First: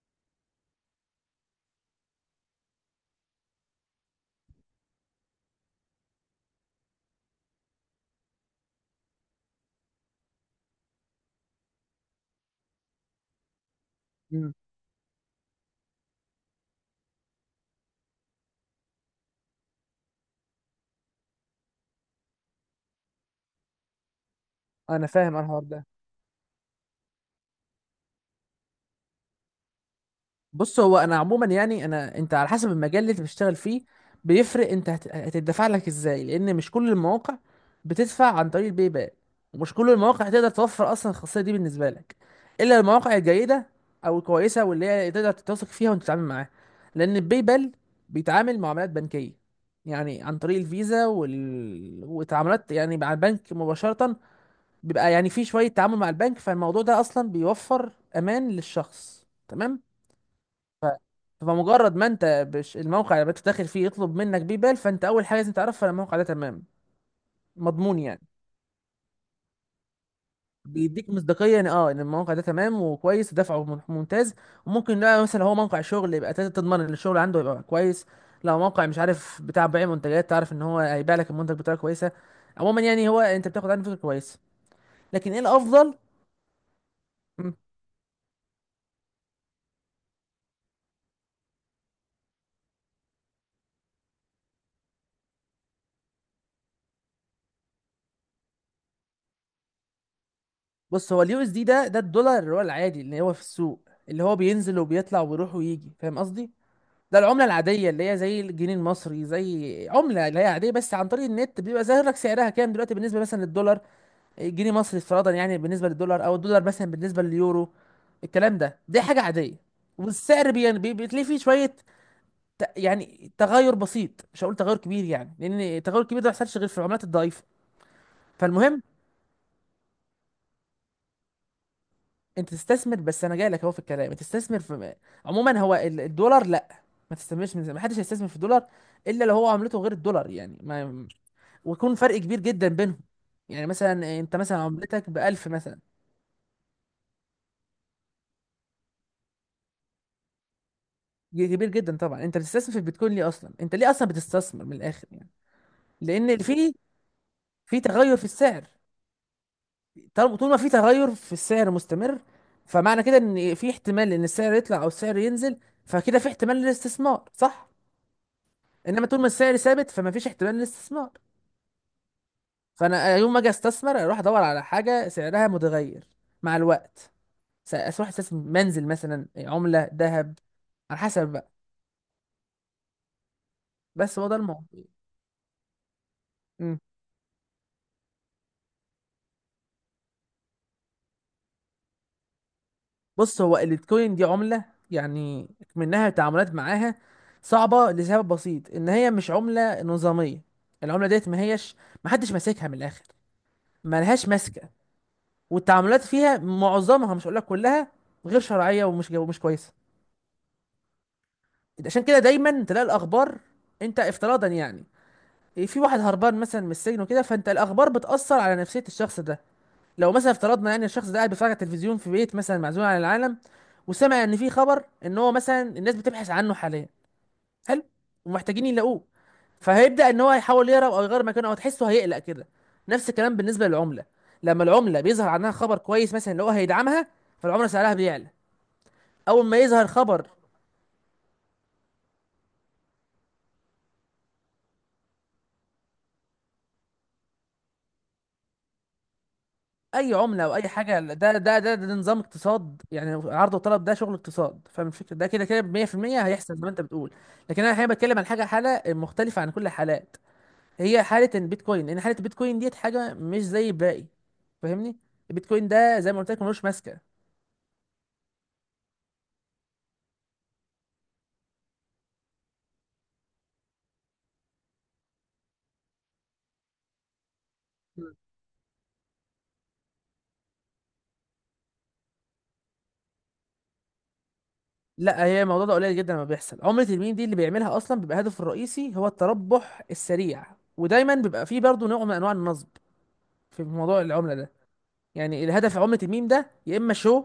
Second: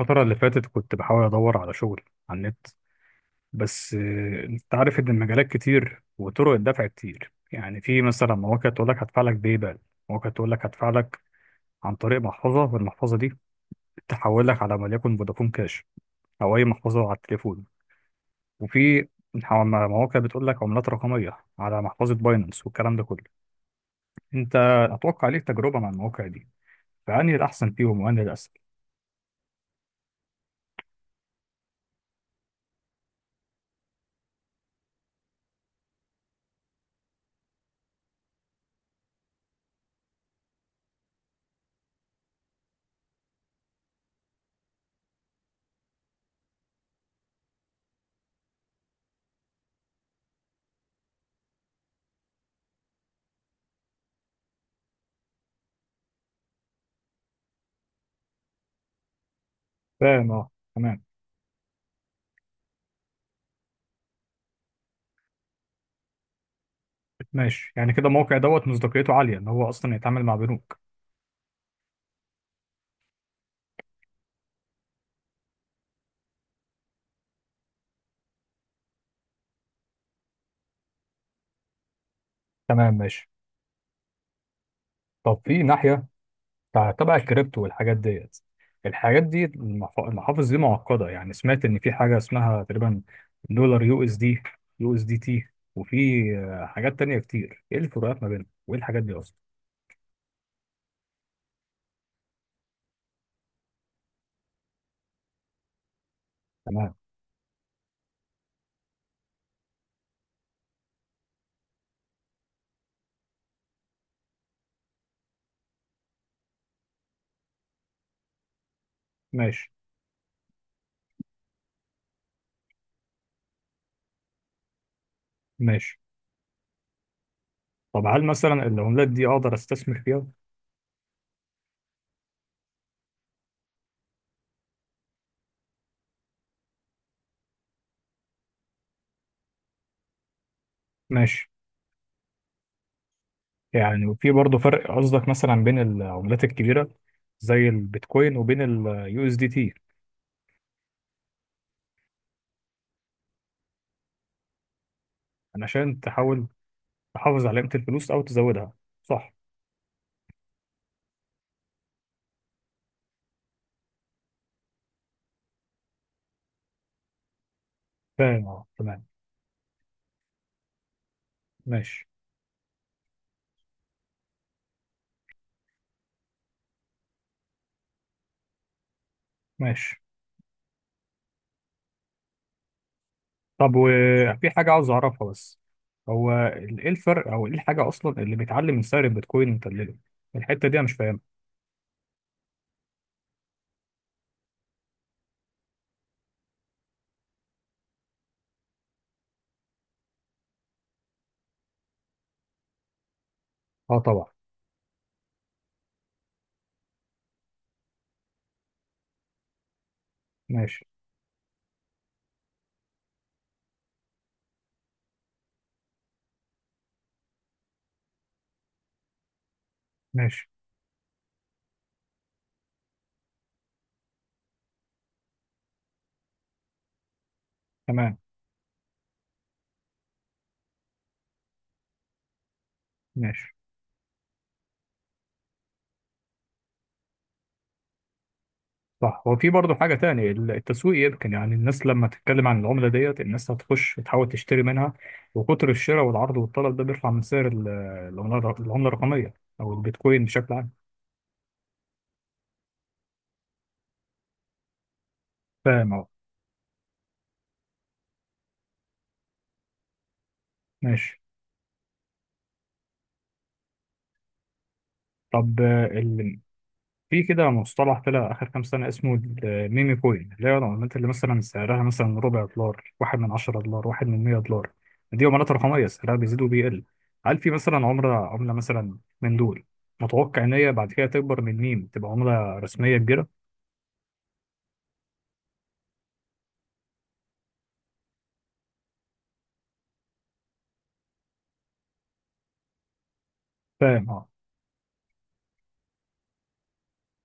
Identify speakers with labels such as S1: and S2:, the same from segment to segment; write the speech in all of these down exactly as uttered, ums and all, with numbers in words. S1: الفترة اللي فاتت كنت بحاول أدور على شغل على النت. بس آه، أنت عارف إن المجالات كتير وطرق الدفع كتير. يعني في مثلا مواقع تقول لك هدفع لك باي بال، مواقع تقول لك هدفع لك عن طريق محفظة، والمحفظة دي تحول
S2: مم.
S1: لك على وليكن فودافون كاش أو أي محفظة على التليفون. وفي ح- مواقع بتقول لك عملات رقمية على محفظة باينانس والكلام ده كله. أنت
S2: انا
S1: أتوقع
S2: فاهم أنا
S1: ليك
S2: الحوار
S1: تجربة
S2: ده.
S1: مع المواقع دي، فأنهي الأحسن فيهم وأنهي الأسهل؟
S2: بص، هو انا عموما، يعني انا انت على حسب المجال اللي انت بتشتغل فيه، بيفرق. انت هت- هتدفع لك ازاي؟ لان مش كل المواقع بتدفع عن طريق الباي بال، ومش كل المواقع هتقدر توفر اصلا الخاصيه دي بالنسبه لك، الا المواقع الجيده او الكويسه واللي هي تقدر تتوثق فيها وانت تتعامل معاها. لان الباي بال بيتعامل معاملات بنكيه، يعني عن طريق الفيزا وال... وتعاملات يعني مع البنك مباشره، بيبقى يعني في شوية تعامل مع البنك، فالموضوع ده أصلا بيوفر أمان للشخص، تمام.
S1: فاهم، أه، تمام.
S2: فمجرد ما أنت بش الموقع اللي أنت داخل فيه يطلب منك بيبال، فأنت أول حاجة لازم تعرفها إن الموقع ده تمام،
S1: ماشي، يعني
S2: مضمون
S1: كده
S2: يعني.
S1: الموقع دوت مصداقيته عالية ان هو اصلا يتعامل مع بنوك.
S2: بيديك مصداقية إن أه إن الموقع ده تمام وكويس، ودفعه من- ممتاز. وممكن لا، مثلا هو موقع شغل، يبقى تقدر تضمن إن الشغل عنده يبقى كويس. لو موقع مش عارف بتاع بيع منتجات، تعرف إن هو هيبيع لك المنتج بطريقة كويسة. عموما
S1: تمام
S2: يعني، هو
S1: ماشي.
S2: أنت بتاخد عنه فكرة كويسة. لكن
S1: طب
S2: إيه
S1: في
S2: الأفضل؟
S1: ناحية تع- تبع الكريبتو والحاجات ديت. الحاجات دي المحف- المحافظ دي معقدة. يعني سمعت ان في حاجة اسمها تقريبا دولار يو اس دي، يو اس دي تي، وفي آه، حاجات تانية كتير. ايه الفروقات ما بينهم وايه الحاجات دي اصلا؟
S2: بص، هو اليو اس دي ده، ده الدولار اللي هو العادي اللي هو في السوق، اللي هو بينزل وبيطلع ويروح ويجي. فاهم قصدي؟
S1: تمام
S2: ده العمله العاديه، اللي هي زي الجنيه المصري، زي عمله اللي هي عاديه. بس عن طريق النت بيبقى ظاهر لك سعرها كام دلوقتي، بالنسبه مثلا للدولار، جنيه مصري افتراضا يعني، بالنسبه للدولار، او الدولار مثلا بالنسبه لليورو. الكلام ده دي حاجه عاديه.
S1: ماشي.
S2: والسعر بي يعني، بي- بتلاقي فيه شويه ت- يعني تغير بسيط، مش هقول تغير كبير يعني، لان
S1: ماشي
S2: التغير الكبير ده ما بيحصلش غير في العملات الضعيفه.
S1: طب هل مثلا
S2: فالمهم،
S1: العملات دي اقدر استثمر فيها؟
S2: انت تستثمر. بس انا جاي لك اهو في الكلام، انت تستثمر في عموما، هو ال- الدولار، لا. ما تستثمرش من زمان، ما حدش هيستثمر في الدولار، الا لو هو عملته غير الدولار يعني، ما،
S1: ماشي.
S2: ويكون فرق كبير جدا بينهم. يعني
S1: يعني
S2: مثلا
S1: وفي
S2: انت مثلا
S1: برضه فرق
S2: عملتك ب
S1: قصدك
S2: ألف
S1: مثلا بين
S2: مثلا،
S1: العملات الكبيرة زي البيتكوين وبين اليو اس دي تي؟
S2: كبير جدا طبعا. انت بتستثمر في البيتكوين ليه اصلا؟ انت ليه اصلا بتستثمر من الاخر يعني؟
S1: عشان
S2: لان
S1: تحاول
S2: في
S1: تحافظ على قيمة
S2: في
S1: الفلوس
S2: تغير
S1: أو
S2: في السعر.
S1: تزودها. صح.
S2: طالما- طول ما في تغير في السعر مستمر، فمعنى كده ان في احتمال ان السعر يطلع او السعر ينزل، فكده في احتمال للاستثمار، صح؟
S1: فاهم، اه، تمام
S2: انما طول ما السعر ثابت، فما فيش احتمال للاستثمار.
S1: ماشي.
S2: فانا يوم ما اجي استثمر، اروح ادور على حاجه سعرها متغير مع الوقت، س- اروح استثمر منزل مثلا، عمله،
S1: ماشي
S2: ذهب، على حسب بقى.
S1: طب
S2: بس هو ده
S1: وفي حاجة
S2: الموضوع.
S1: عاوز أعرفها بس. هو
S2: مم.
S1: ال- إيه الفرق أو إيه الحاجة أصلا اللي بيتعلم من سعر البيتكوين ومدلله؟ الحتة دي أنا مش فاهمها.
S2: بص، هو البيتكوين دي عمله يعني، منها التعاملات معاها صعبه لسبب بسيط، ان هي مش عمله نظاميه. العمله ديت ما هيش، ما حدش ماسكها من الاخر،
S1: أه
S2: ما
S1: طبعا.
S2: لهاش ماسكه. والتعاملات فيها معظمها، مش هقول لك كلها، غير شرعيه ومش ومش كويسه.
S1: ماشي.
S2: عشان كده دايما تلاقي الاخبار، انت افتراضا يعني، في واحد هربان مثلا من السجن وكده، فانت الاخبار بتاثر على نفسيه الشخص ده. لو مثلا
S1: ماشي.
S2: افترضنا يعني الشخص ده قاعد بيتفرج على التلفزيون في بيت مثلا، معزول عن العالم، وسمع ان في خبر ان هو مثلا الناس بتبحث عنه حاليا، حلو،
S1: تمام.
S2: ومحتاجين يلاقوه، فهيبدا ان هو يحاول يهرب او يغير مكانه، او تحسه هيقلق كده. نفس الكلام
S1: ماشي.
S2: بالنسبه للعمله، لما العمله بيظهر عنها خبر كويس مثلا اللي هو هيدعمها، فالعمله سعرها بيعلى.
S1: صح. هو
S2: اول
S1: في
S2: ما
S1: برضه
S2: يظهر
S1: حاجة
S2: خبر،
S1: تانية، ال- التسويق. يمكن يعني الناس لما تتكلم عن العملة ديت الناس هتخش تحاول تشتري منها، وكتر الشراء والعرض والطلب ده بيرفع من سعر ال- العملة الر- العملة الرقمية أو
S2: اي
S1: البيتكوين
S2: عمله
S1: بشكل
S2: او اي
S1: عام.
S2: حاجه، ده ده ده, ده, ده نظام اقتصاد، يعني عرض وطلب، ده شغل اقتصاد. فاهم الفكره؟ ده كده كده
S1: فاهم أه.
S2: مية في المية. هيحصل زي ما انت بتقول. لكن انا الحقيقه بتكلم عن حاجه، حاله مختلفه عن كل الحالات، هي
S1: ماشي.
S2: حاله البيتكوين، لان حاله البيتكوين ديت حاجه مش زي الباقي. فاهمني؟
S1: طب
S2: البيتكوين
S1: آه،
S2: ده زي ما قلت
S1: ال...
S2: لك، ملوش ماسكه.
S1: في كده مصطلح طلع آخر كام سنة اسمه الميمي كوين، اللي هي العملات اللي مثلا سعرها مثلا ربع دولار، واحد من عشرة دولار، واحد من مية دولار. دي عملات رقمية سعرها بيزيد وبيقل. هل في مثلا عملة
S2: مم.
S1: عملة مثلا من دول متوقع إن هي بعد كده تكبر من ميم تبقى عملة رسمية كبيرة؟
S2: لا، هي الموضوع ده قليل جدا لما بيحصل. عملة الميم دي اللي بيعملها اصلا بيبقى هدفه الرئيسي هو التربح السريع، ودايما بيبقى فيه برضه نوع من انواع النصب في موضوع
S1: فاهم اه.
S2: العملة ده. يعني الهدف عملة الميم ده يا اما شو،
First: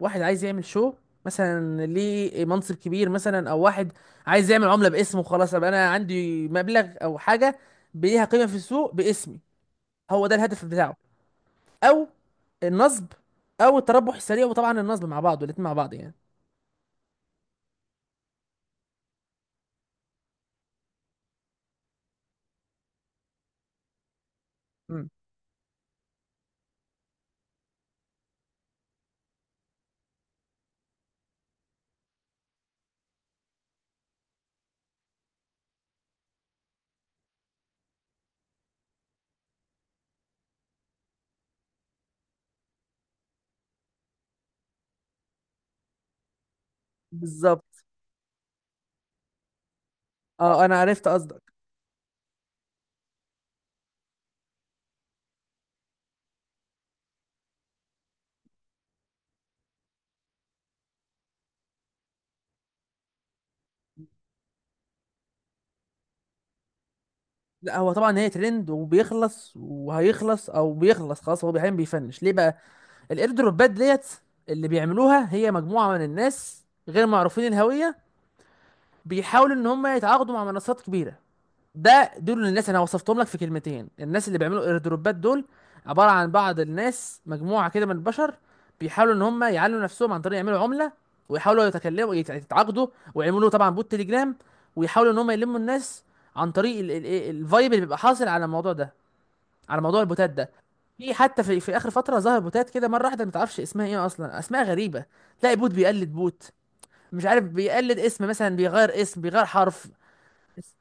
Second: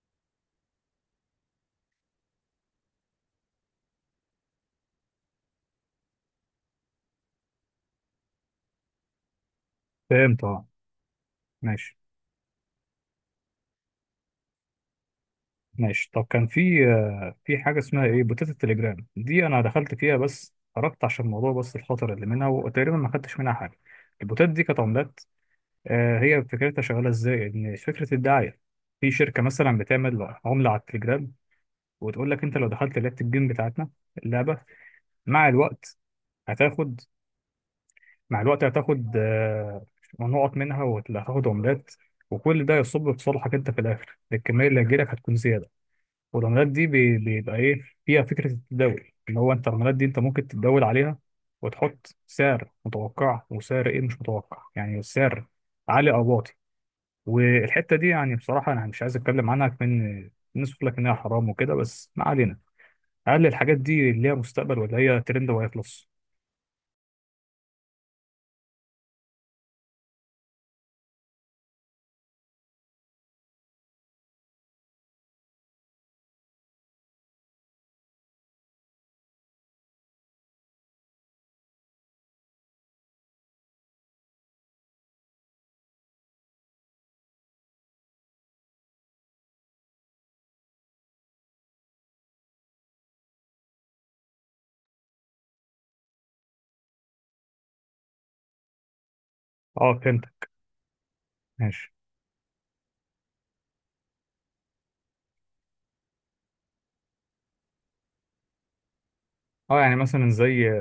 S2: واحد عايز يعمل شو مثلا ليه منصب كبير مثلا، او واحد عايز يعمل عملة باسمه، خلاص ابقى انا عندي مبلغ او حاجة ليها قيمة في السوق باسمي. هو ده
S1: فهمت اه.
S2: الهدف بتاعه.
S1: ماشي.
S2: او النصب، او التربح السريع، وطبعا النصب مع بعض، الاتنين مع بعض
S1: ماشي.
S2: يعني.
S1: طب كان في آه، في حاجة اسمها ايه، بوتات التليجرام دي. أنا دخلت فيها بس خرجت عشان الموضوع بس الخطر اللي منها، وتقريبا ما خدتش منها حاجة. البوتات دي كانت
S2: مم.
S1: عملات. آه، هي فكرتها شغاله ازاي؟ ان فكره الدعايه، في شركه مثلا بتعمل عمله على التليجرام وتقول لك انت لو دخلت لعبه الجيم بتاعتنا، اللعبه مع الوقت هتاخد مع الوقت هتاخد آه، نقط منها وهتاخد عملات، وكل ده يصب في صالحك انت في الاخر. الكميه اللي هتجيلك هتكون زياده، والعملات دي بي- بيبقى ايه
S2: بالظبط،
S1: فيها فكره التداول، ان هو انت العملات دي انت ممكن
S2: اه انا
S1: تتداول
S2: عرفت
S1: عليها
S2: قصدك.
S1: وتحط سعر متوقع وسعر ايه مش متوقع، يعني سعر عالي او واطي. والحته دي يعني بصراحه انا مش عايز اتكلم عنها كمان، الناس بتقول لك انها حرام وكده بس ما علينا. هل الحاجات دي ليها مستقبل ولا هي ترند وهيخلص؟
S2: لا، هو طبعا هي ترند وبيخلص وهيخلص، او بيخلص خلاص. هو احيانا بيفنش ليه بقى؟ الاير دروبات ديت اللي بيعملوها هي مجموعه من الناس غير معروفين الهويه، بيحاولوا ان هم يتعاقدوا مع منصات كبيره. ده دول الناس، انا وصفتهم لك في كلمتين: الناس اللي بيعملوا اير دروبات دول عباره عن بعض الناس، مجموعه كده من البشر، بيحاولوا ان هم يعلوا نفسهم عن طريق يعملوا عمله، ويحاولوا يتكلموا يت- يتعاقدوا، ويعملوا طبعا بوت تليجرام، ويحاولوا ان هم يلموا الناس عن طريق ال- ال- ال- الفايب اللي بيبقى حاصل على الموضوع ده، على
S1: اه
S2: موضوع
S1: فهمت.
S2: البوتات ده. في حتى في, في اخر
S1: ماشي
S2: فتره ظهر بوتات كده مره واحده، ما تعرفش اسمها ايه اصلا، اسماء غريبه. تلاقي بوت بيقلد بوت، مش عارف بيقلد اسم مثلا، بيغير اسم، بيغير
S1: اه.
S2: حرف.
S1: يعني مثلا زي
S2: بس-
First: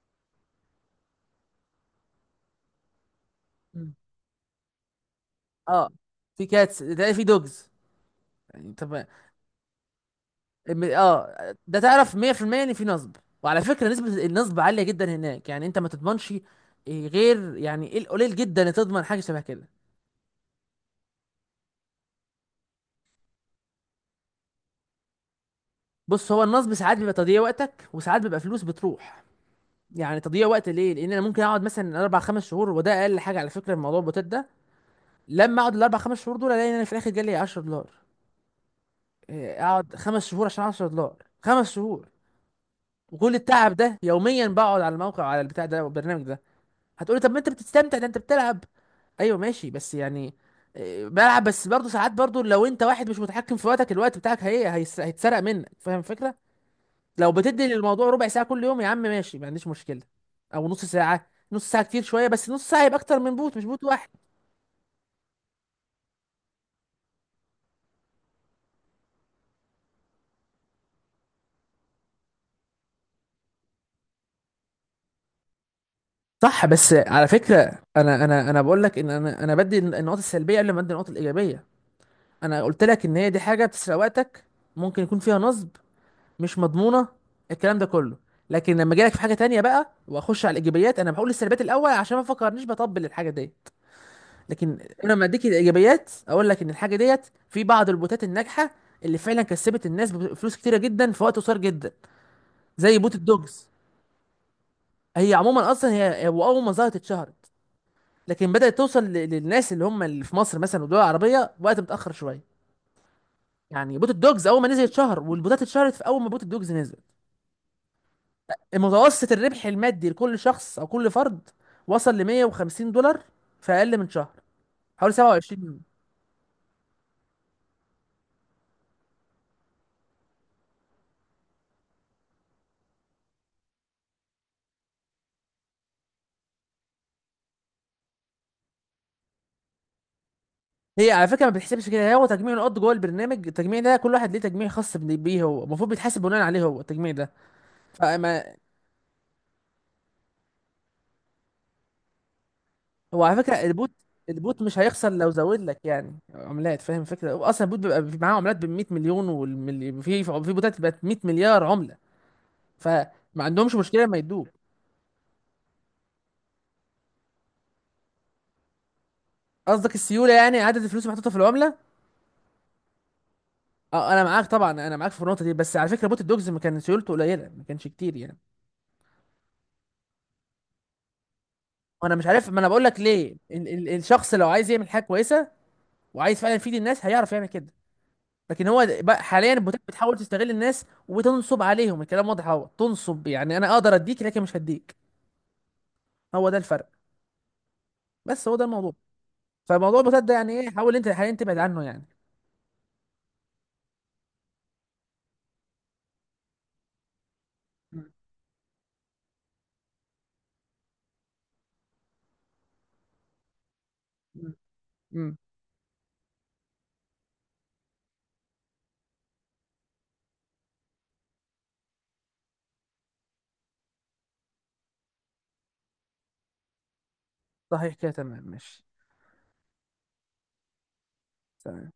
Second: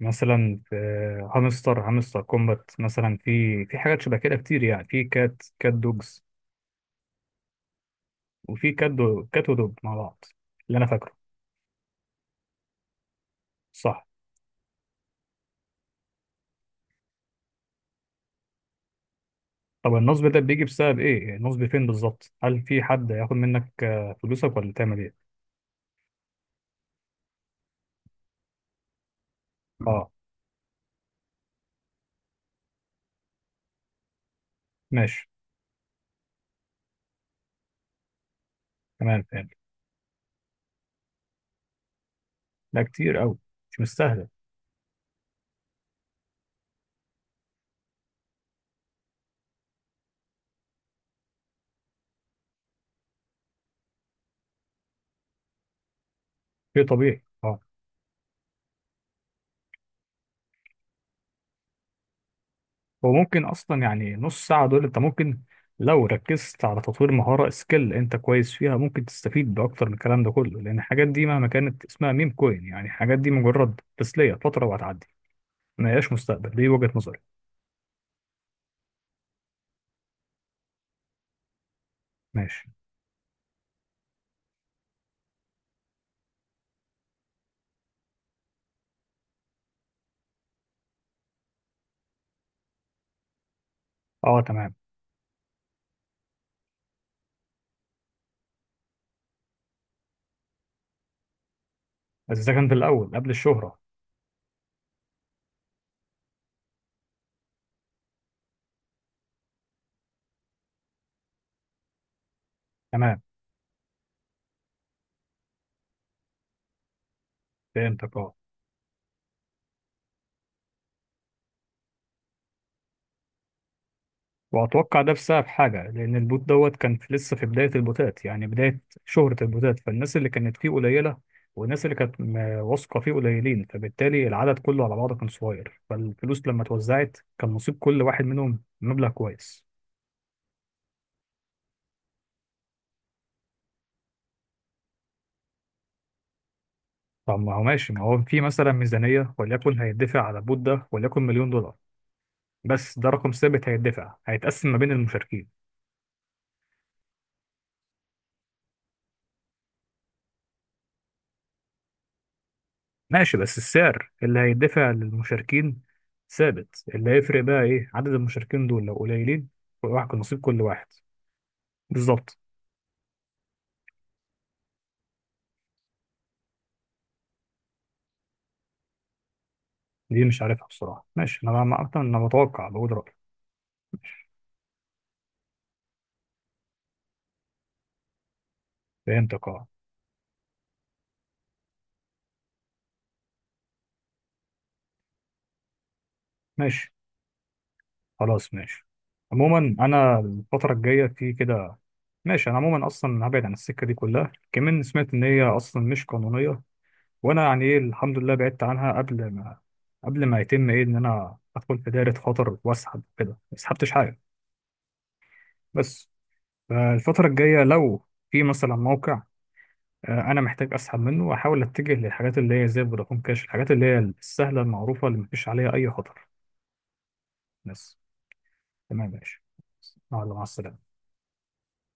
S1: مثلا آه، هامستر هامستر كومبات مثلا. في في
S2: مم.
S1: حاجات شبه كده كتير، يعني في كات كات
S2: اه،
S1: دوجز،
S2: في كاتس، تلاقي في دوجز.
S1: وفي
S2: يعني
S1: كات
S2: طب
S1: دو كات ودوج مع بعض اللي
S2: ام-
S1: انا فاكره.
S2: اه ده تعرف مية في المية ان في نصب، وعلى فكره
S1: صح.
S2: نسبه النصب عاليه جدا هناك يعني، انت ما تضمنش إيه، غير يعني ايه القليل جدا اللي تضمن حاجه شبه كده.
S1: طب النصب ده بيجي بسبب ايه؟ النصب فين بالظبط؟ هل في حد هياخد منك آه، فلوسك ولا تعمل ايه؟
S2: بص، هو النصب ساعات بيبقى تضييع وقتك، وساعات بيبقى فلوس بتروح.
S1: اه
S2: يعني تضييع وقت ليه؟ لان انا ممكن اقعد مثلا اربع خمس شهور، وده اقل حاجه على فكره في موضوع البوتات ده.
S1: ماشي.
S2: لما اقعد الاربع خمس شهور دول، الاقي ان انا في الاخر جالي عشرة دولار.
S1: تمام فهمت.
S2: إيه، اقعد خمس شهور عشان عشر دولارات؟ خمس شهور،
S1: لا كتير
S2: وكل
S1: قوي.
S2: التعب
S1: مش
S2: ده
S1: مستاهله.
S2: يوميا، بقعد على الموقع، على البتاع ده، والبرنامج ده. هتقولي طب ما انت بتستمتع، ده انت بتلعب. ايوه ماشي، بس يعني إيه، بلعب. بس برضه ساعات، برضه لو انت واحد مش متحكم في وقتك، الوقت بتاعك هي هيس- هيتسرق منك. فاهم الفكره؟
S1: شيء طبيعي
S2: لو
S1: اه.
S2: بتدي للموضوع ربع ساعة كل يوم، يا عم ماشي، ما عنديش مشكلة، او نص ساعة. نص ساعة كتير شوية، بس نص ساعة يبقى
S1: هو
S2: اكتر من
S1: ممكن
S2: بوت، مش
S1: اصلا
S2: بوت واحد.
S1: يعني نص ساعه دول انت ممكن لو ركزت على تطوير مهاره سكيل انت كويس فيها ممكن تستفيد باكتر من الكلام ده كله. لان الحاجات دي مهما كانت اسمها ميم كوين، يعني الحاجات دي مجرد تسليه فتره وهتعدي، ما هياش مستقبل.
S2: صح،
S1: دي وجهه
S2: بس
S1: نظري.
S2: على فكرة انا انا انا بقول لك ان انا انا بدي النقاط السلبية قبل ما ادي النقاط الإيجابية. انا
S1: ماشي
S2: قلت لك ان هي دي حاجة بتسرق وقتك، ممكن يكون فيها نصب، مش مضمونة، الكلام ده كله. لكن لما اجي لك في حاجة تانية بقى، واخش على الإيجابيات، انا بقول السلبيات الأول عشان ما افكرنيش بطبل الحاجة دي.
S1: اه تمام.
S2: لكن انا لما اديك الايجابيات، اقول لك ان الحاجه ديت في بعض البوتات الناجحه اللي فعلا كسبت الناس فلوس كتيره جدا في وقت قصير جدا،
S1: بس ده كان في
S2: زي
S1: الاول
S2: بوت
S1: قبل
S2: الدوجز.
S1: الشهره.
S2: هي عموما اصلا هي هو اول ما ظهرت اتشهرت، لكن بدات توصل ل- للناس اللي هم اللي في مصر مثلا والدول العربيه وقت متاخر شويه.
S1: تمام
S2: يعني بوت الدوجز اول ما نزل اتشهر، والبوتات اتشهرت في اول ما بوت الدوجز نزل.
S1: فهمتك اه.
S2: المتوسط الربح المادي لكل شخص او كل فرد وصل ل مية وخمسين دولار في اقل من شهر،
S1: وأتوقع ده
S2: حوالي
S1: بسبب
S2: سبعة وعشرين.
S1: حاجة، لأن البوت دوت كان في لسه في بداية البوتات، يعني بداية شهرة البوتات، فالناس اللي كانت فيه قليلة، والناس اللي كانت م- واثقة فيه قليلين، فبالتالي العدد كله على بعضه كان صغير، فالفلوس لما اتوزعت كان نصيب كل واحد منهم مبلغ كويس.
S2: هي على فكره ما بتحسبش كده. هو تجميع النقط جوه البرنامج، التجميع ده كل واحد ليه تجميع خاص بن- بيه، هو المفروض بيتحاسب بناء عليه، هو التجميع ده.
S1: طب ما هو ماشي ما هو في
S2: فما
S1: مثلا ميزانية وليكن هيدفع على البوت ده وليكن مليون دولار. بس ده
S2: هو
S1: رقم
S2: على فكره
S1: ثابت
S2: البوت،
S1: هيدفع،
S2: البوت
S1: هيتقسم ما
S2: مش
S1: بين
S2: هيخسر لو
S1: المشاركين.
S2: زود لك يعني عملات. فاهم فكره؟ هو اصلا البوت بيبقى في- معاه عملات ب مية مليون والملي... في في بوتات بقت مية مليار عمله. فما
S1: ماشي. بس
S2: عندهمش مشكله،
S1: السعر
S2: ما
S1: اللي
S2: يدوك.
S1: هيدفع للمشاركين ثابت، اللي هيفرق بقى ايه؟ عدد المشاركين دول لو قليلين،
S2: قصدك
S1: واحد
S2: السيوله
S1: نصيب
S2: يعني،
S1: كل
S2: عدد
S1: واحد.
S2: الفلوس المحطوطه في العمله.
S1: بالظبط.
S2: اه، انا معاك طبعا، انا معاك في النقطه دي. بس على فكره بوت الدوجز ما كان سيولته قليله، ما كانش كتير يعني.
S1: دي مش عارفها بصراحة ماشي. انا ما اصلا
S2: وانا
S1: انا
S2: مش عارف، ما
S1: بتوقع
S2: انا بقول
S1: بقول
S2: لك
S1: رأيي.
S2: ليه ال ال
S1: ماشي.
S2: الشخص لو عايز يعمل حاجه كويسه، وعايز فعلا يفيد الناس هيعرف يعمل كده. لكن هو بقى
S1: فهمتك
S2: حاليا
S1: اه.
S2: البوتات بتحاول تستغل الناس وتنصب عليهم. الكلام واضح اهو، تنصب يعني انا اقدر اديك لكن مش هديك. هو ده الفرق.
S1: ماشي
S2: بس
S1: خلاص
S2: هو ده
S1: ماشي.
S2: الموضوع.
S1: عموما
S2: فموضوع
S1: انا
S2: البوتات ده يعني ايه،
S1: الفترة
S2: حاول
S1: الجاية
S2: انت حاليا
S1: في
S2: تبعد
S1: كده.
S2: عنه يعني.
S1: ماشي. انا عموما اصلا هبعد عن السكة دي كلها، كمان سمعت ان هي اصلا مش قانونية، وانا يعني ايه الحمد لله بعدت عنها قبل ما، قبل ما يتم ايه، ان انا ادخل في دايرة خطر، واسحب كده ما سحبتش حاجة.
S2: امم
S1: بس آه، الفترة الجاية لو في مثلا موقع آه، أنا محتاج أسحب منه، وأحاول أتجه للحاجات اللي هي زي فودافون كاش، الحاجات اللي هي السهلة المعروفة اللي مفيش عليها أي خطر.
S2: صحيح
S1: بس.
S2: كده، تمام ماشي.
S1: تمام ماشي. مع مع السلامة.
S2: تمام.